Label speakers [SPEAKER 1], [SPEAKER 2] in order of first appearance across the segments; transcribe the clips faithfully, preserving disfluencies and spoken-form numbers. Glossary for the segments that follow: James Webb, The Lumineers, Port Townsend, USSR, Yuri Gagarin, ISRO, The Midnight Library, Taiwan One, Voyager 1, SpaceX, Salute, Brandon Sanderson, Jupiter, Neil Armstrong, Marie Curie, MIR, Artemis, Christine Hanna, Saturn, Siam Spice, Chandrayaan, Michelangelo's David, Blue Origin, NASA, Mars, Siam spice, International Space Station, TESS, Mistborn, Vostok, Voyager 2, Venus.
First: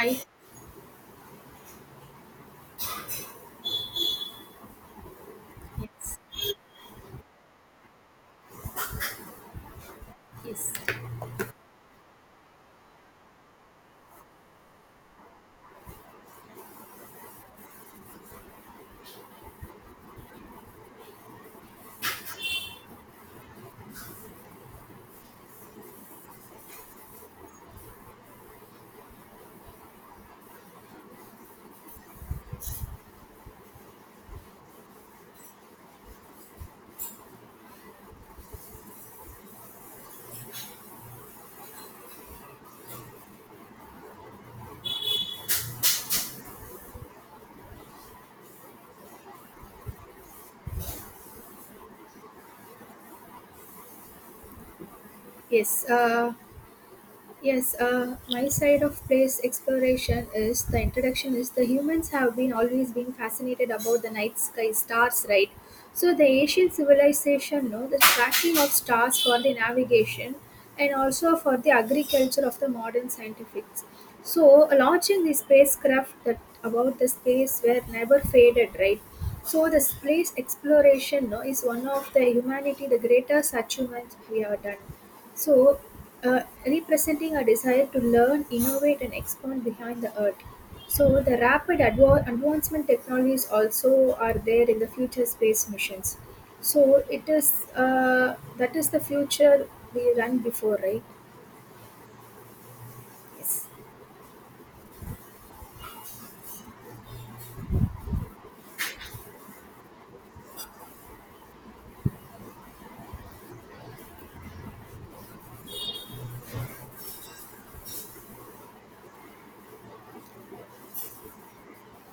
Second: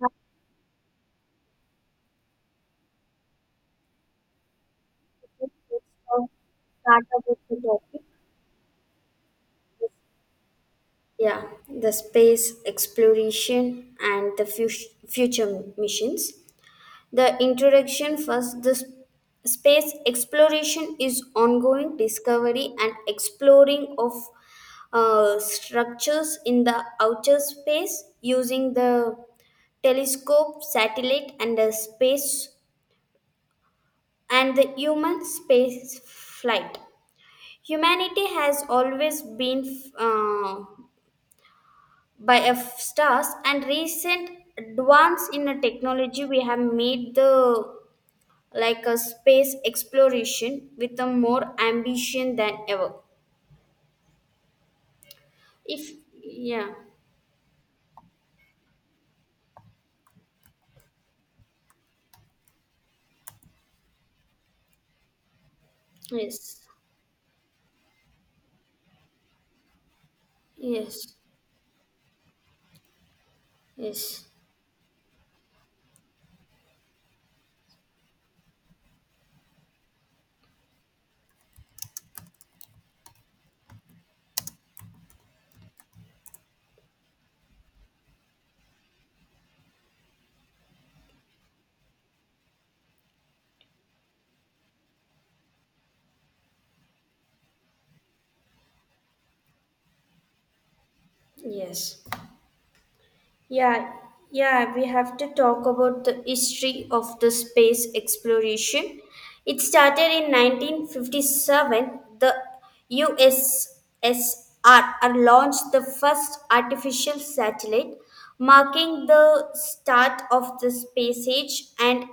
[SPEAKER 1] Let's
[SPEAKER 2] Yes.
[SPEAKER 1] uh, start up with the topic.
[SPEAKER 2] Yes.
[SPEAKER 1] Yeah, the space exploration and the fu- future missions. The introduction first the s- space exploration is ongoing discovery and exploring of uh, structures in the outer space using the telescope, satellite, and the space and the human space flight. Humanity has always been uh, by F stars, and recent advance in the technology we have made the like a space exploration with a more ambition than ever.
[SPEAKER 2] Yes,
[SPEAKER 1] If
[SPEAKER 2] uh,
[SPEAKER 1] yeah,
[SPEAKER 2] yes, uh, my side of place exploration is the introduction is the humans have been always been fascinated about the night sky stars, right? So the
[SPEAKER 1] yes,
[SPEAKER 2] ancient civilization know the tracking of stars for the navigation and
[SPEAKER 1] yes,
[SPEAKER 2] also for the agriculture of the modern scientifics.
[SPEAKER 1] yes,
[SPEAKER 2] So launching the spacecraft that about the space where never faded, right? So the space exploration, no, is one of the humanity the greatest achievements we have done. So, uh, representing a desire to learn, innovate, and expand behind the earth. So the rapid adva- advancement technologies also are there in the future space missions. So it is, uh, that is the future we run before, right?
[SPEAKER 1] yes.
[SPEAKER 2] Yes.
[SPEAKER 1] Yeah, yeah, we have to talk about the history of the space exploration. It started in nineteen fifty seven. The U S S R launched the first artificial satellite, marking the start of the space age and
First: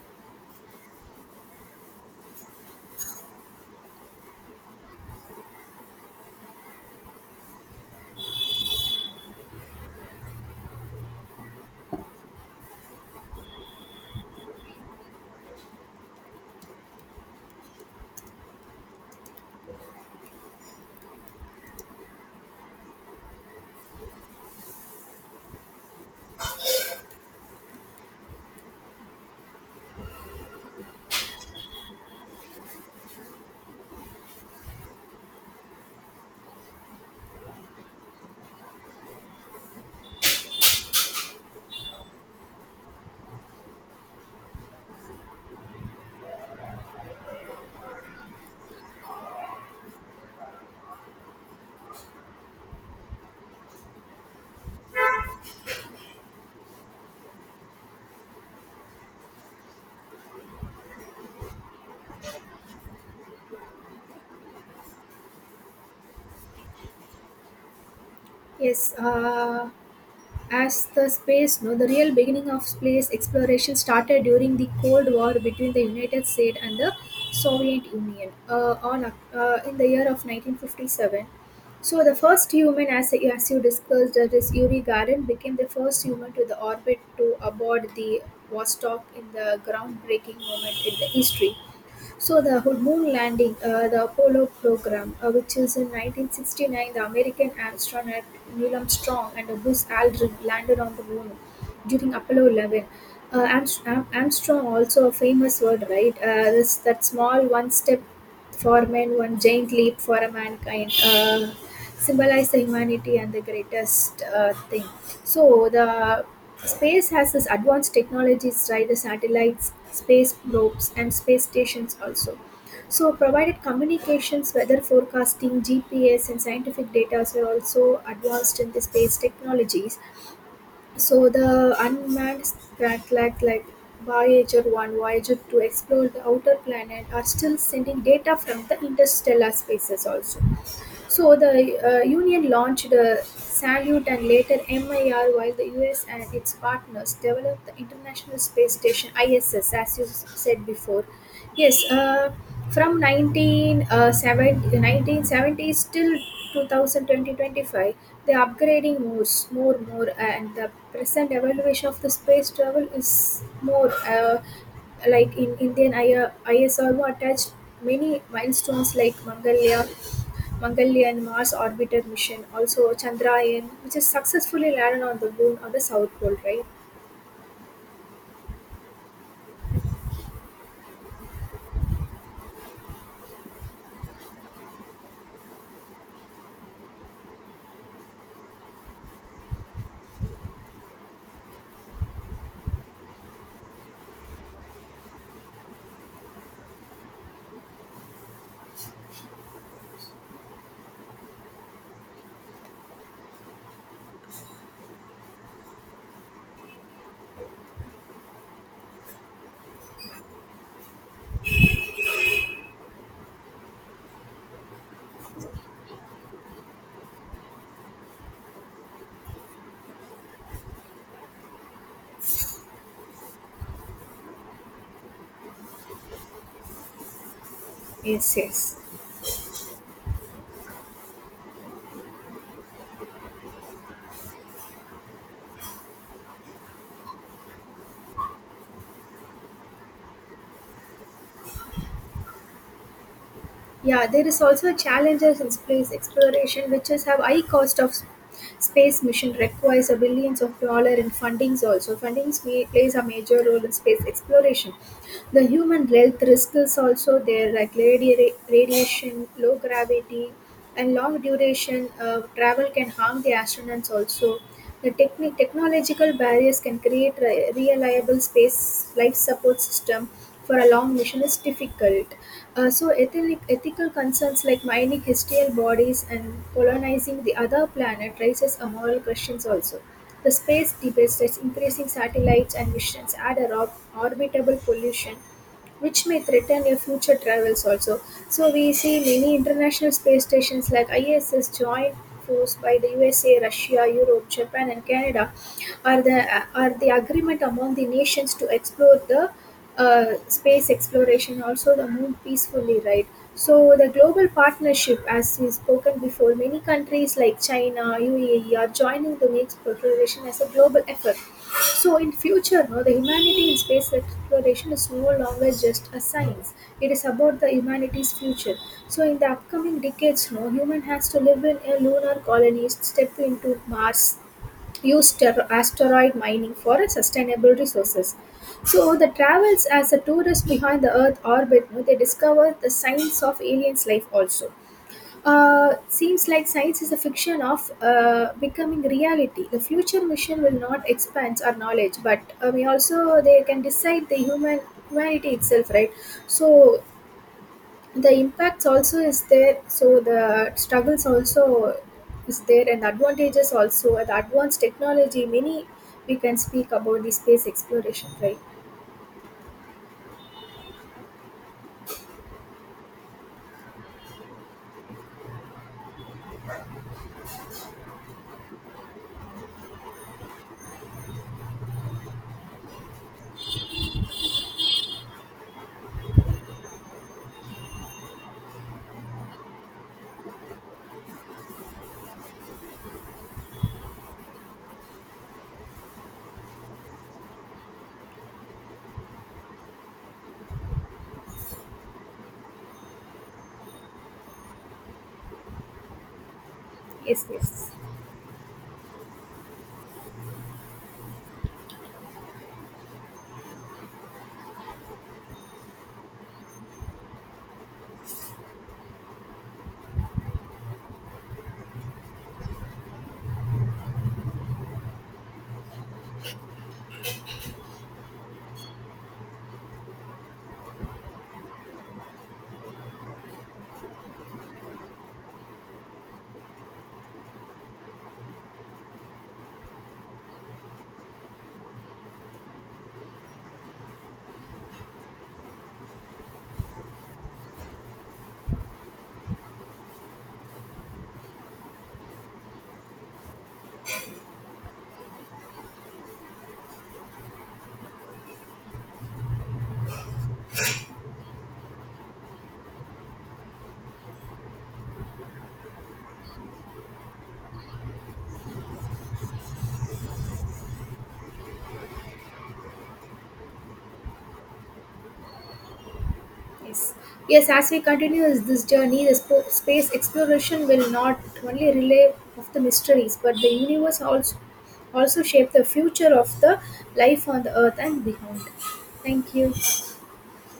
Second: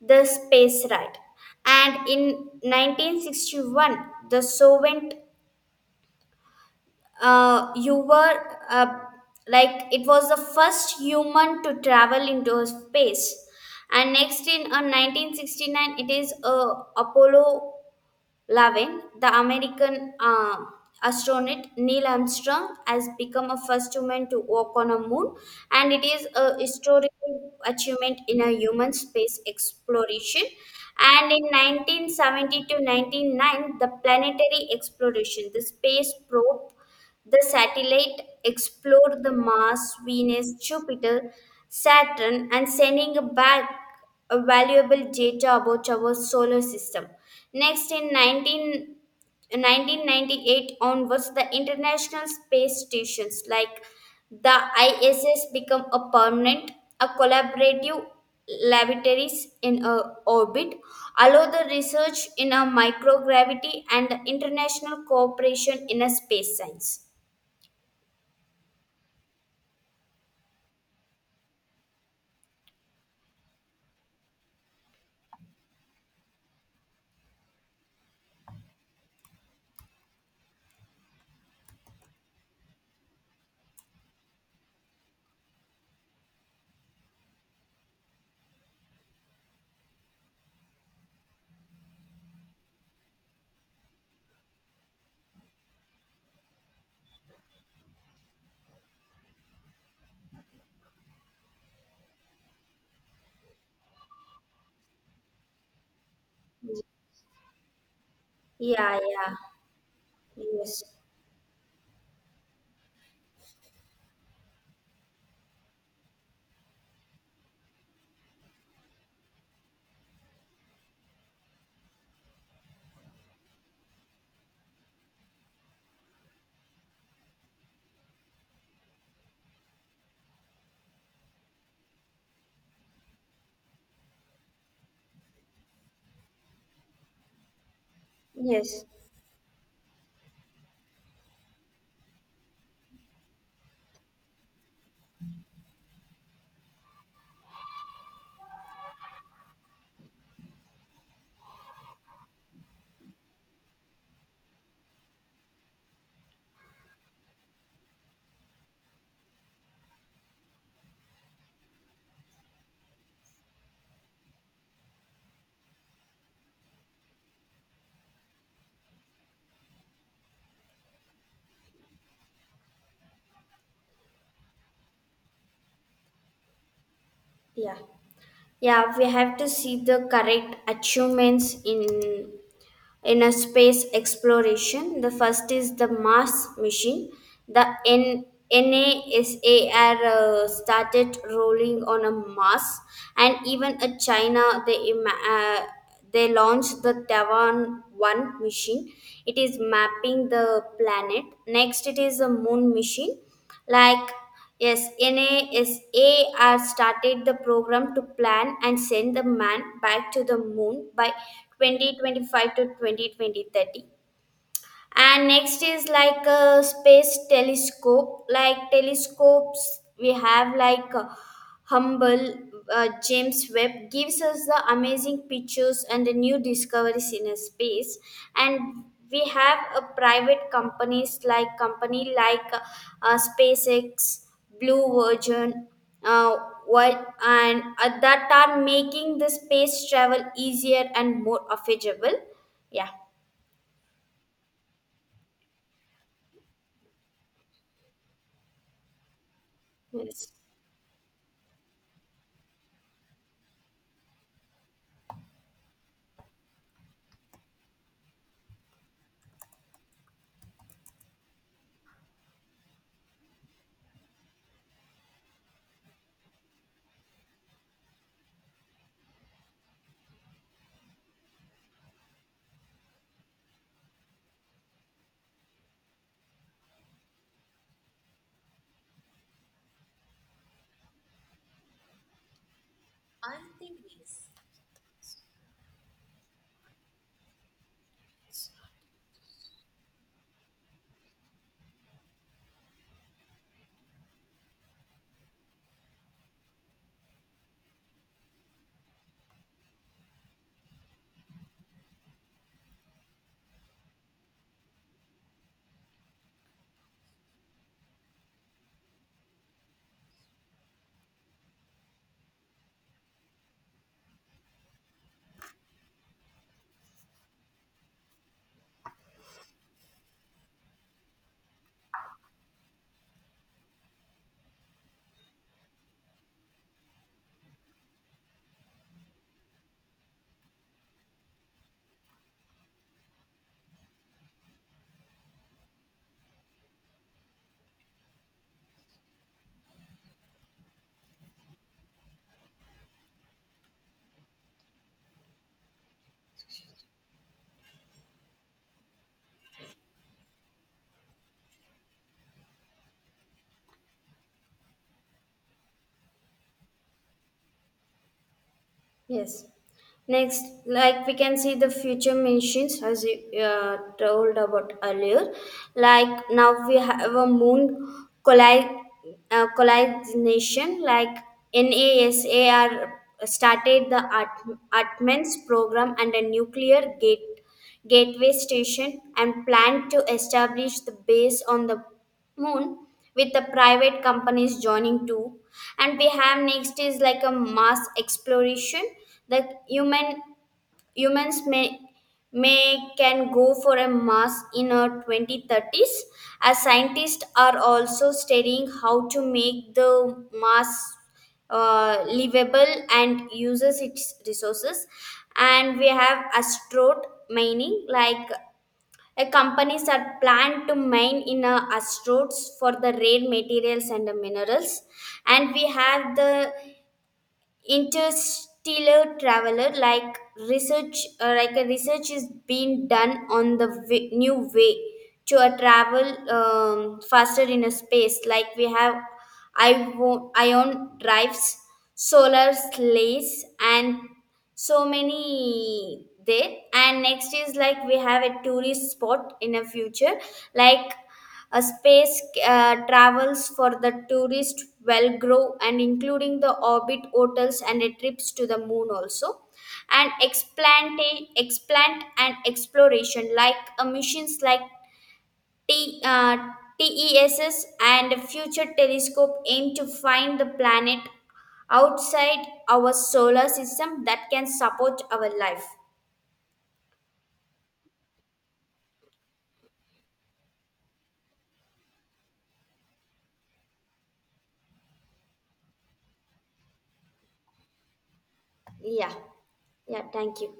[SPEAKER 1] the space ride. And in nineteen sixty one, the Soviet uh, you were uh, like it was the first human to travel into space and next in uh, nineteen sixty nine it is uh, apollo eleven, the american uh, astronaut neil armstrong has become a first human to walk on a moon, and it is a historical achievement in a human space exploration. And in nineteen seventy to ninety nine, the planetary exploration, the space probe, the satellite explored the Mars, Venus, Jupiter, Saturn, and sending back a valuable data about our solar system. Next, in nineteen nineteen ninety eight onwards, the International Space Stations like the I S S become a permanent, a collaborative laboratories in a orbit, allow the research in a microgravity and international cooperation in a space science.
[SPEAKER 2] Yes. Uh, As the space, no, the real beginning of space exploration started during the Cold War between the United States and the Soviet Union, uh, on, uh, in the year of nineteen fifty-seven. So the first human, as, as you discussed, that is Yuri Gagarin, became the first human to the orbit to aboard the Vostok in the groundbreaking moment in the history. So the whole moon landing, uh, the Apollo program, uh, which is in nineteen sixty-nine, the American astronaut Neil Armstrong and Buzz Aldrin landed on the moon during Apollo eleven. Uh, Armstrong, Armstrong also a famous word, right? Uh, this that small one step for
[SPEAKER 1] Yeah,
[SPEAKER 2] men,
[SPEAKER 1] yeah,
[SPEAKER 2] one giant leap for a
[SPEAKER 1] yes,
[SPEAKER 2] mankind, uh, symbolize the humanity and the greatest uh, thing. So the space has this advanced technologies, right? The satellites, space probes and space stations also, so provided communications, weather forecasting, g p s and scientific data are also advanced in the space technologies. So the unmanned spacecraft like Voyager one, Voyager two explore the outer planet, are still sending data from the
[SPEAKER 1] yes,
[SPEAKER 2] interstellar spaces also. So the uh, Union launched the Salute and later MIR, while the U S and its partners developed the International Space Station I S S, as you s- said before. Yes, uh, from nineteen, uh, seven- nineteen seventies till two thousand twenty twenty-five, 25 they are upgrading more, s- more, more, and the present evaluation of the space travel is more. Uh, like in Indian I- ISRO attached many milestones like Mangalya Mangalyaan Mars orbiter mission, also Chandrayaan, which is successfully landed on the moon on the south pole, right?
[SPEAKER 1] yeah, yeah. We have to see the correct achievements in in a space exploration. The first is the Mars mission. The N NASAR uh, started rolling on a Mars, and even a China they ima- uh, they launched the Taiwan One mission. It is mapping the planet. Next, it is a Moon mission, like. Yes, NASA has started the program to plan and send the man back to the moon by twenty twenty five to twenty twenty thirty, and next is like a space telescope. Like telescopes, we have like uh, humble, uh, james webb gives us the amazing pictures and the new discoveries in a space.
[SPEAKER 2] Yes,
[SPEAKER 1] And
[SPEAKER 2] yes.
[SPEAKER 1] we have a private companies like company like uh, uh, spacex, blue Origin, uh, what and at that are making the space travel easier and more affordable. Yeah.
[SPEAKER 2] Yeah, there is also a challenges in space exploration, which is have high cost of s- space mission requires a
[SPEAKER 1] Yes.
[SPEAKER 2] billions of dollar in fundings. Also, fundings may, plays a major role in space exploration. The human health risk is also there, like radi- radiation, low gravity, and long duration uh, travel can harm the astronauts. Also, the techni- technological barriers can create re- reliable space life support system for a long mission is difficult. Uh, so, ethic- ethical concerns like mining hostile bodies and colonizing the other planet raises a moral questions also. The space debates, that's increasing satellites and missions, add a
[SPEAKER 1] Anti
[SPEAKER 2] rob-
[SPEAKER 1] waste.
[SPEAKER 2] orbitable pollution which may threaten your future travels also. So we see many international space stations like I S S joined force by the U S A, Russia, Europe, Japan and Canada, are the are the agreement among the nations to explore the uh, space exploration also the moon peacefully, right? So the global partnership, as we spoken before, many countries like China, U A E are joining to make exploration as a global effort. So in future, no, the humanity in space exploration is no longer just a science. It is about the humanity's future. So in the upcoming decades, no, human has to live in a lunar colony, step into Mars, use ter- asteroid mining for sustainable resources. So the travels as a tourist behind the Earth orbit, no, they discover the science of aliens' life also. Uh, seems like science is a fiction of uh, becoming reality. The future mission will not expand our knowledge, but uh, we also they can decide the human humanity itself, right? So the impacts also is there, so the struggles also is there, and advantages also the advanced technology, many we can speak about the space exploration, right?
[SPEAKER 1] Yes. Next, like we can see the future missions as you uh, told about earlier. Like now we have a moon colli uh, collision. Like NASA are started the Atmans program and a nuclear gate gateway station and planned to establish the base on the moon with the private companies joining too. And we have next is like a mass exploration. The human humans may may can go for a Mars in our twenty thirties, as scientists
[SPEAKER 2] Yes,
[SPEAKER 1] are
[SPEAKER 2] yes,
[SPEAKER 1] also studying how to make the Mars uh, livable and uses its resources. And we have asteroid mining, like a companies are planned to mine in uh, asteroids for the rare materials and the minerals. And we have the interstellar traveler, like research uh, like a research is being done on the w- new way to a travel um, faster in a space. Like we have ion, ion drives, solar sleighs, and so many there. And next is like we have a tourist spot in a future, like a space uh, travels for the tourist Velgrove and including the orbit hotels and a trips to the moon also. And explant, explant and exploration like uh, missions like T, uh, T E S S and Future Telescope aim to find the planet outside our solar system that can support our life.
[SPEAKER 2] yes, yes, as we continue is this journey the sp- space exploration will not only relay of the mysteries but the universe also also shape the future of the life on the earth and beyond.
[SPEAKER 1] Yeah,
[SPEAKER 2] Thank you.
[SPEAKER 1] yeah, thank you.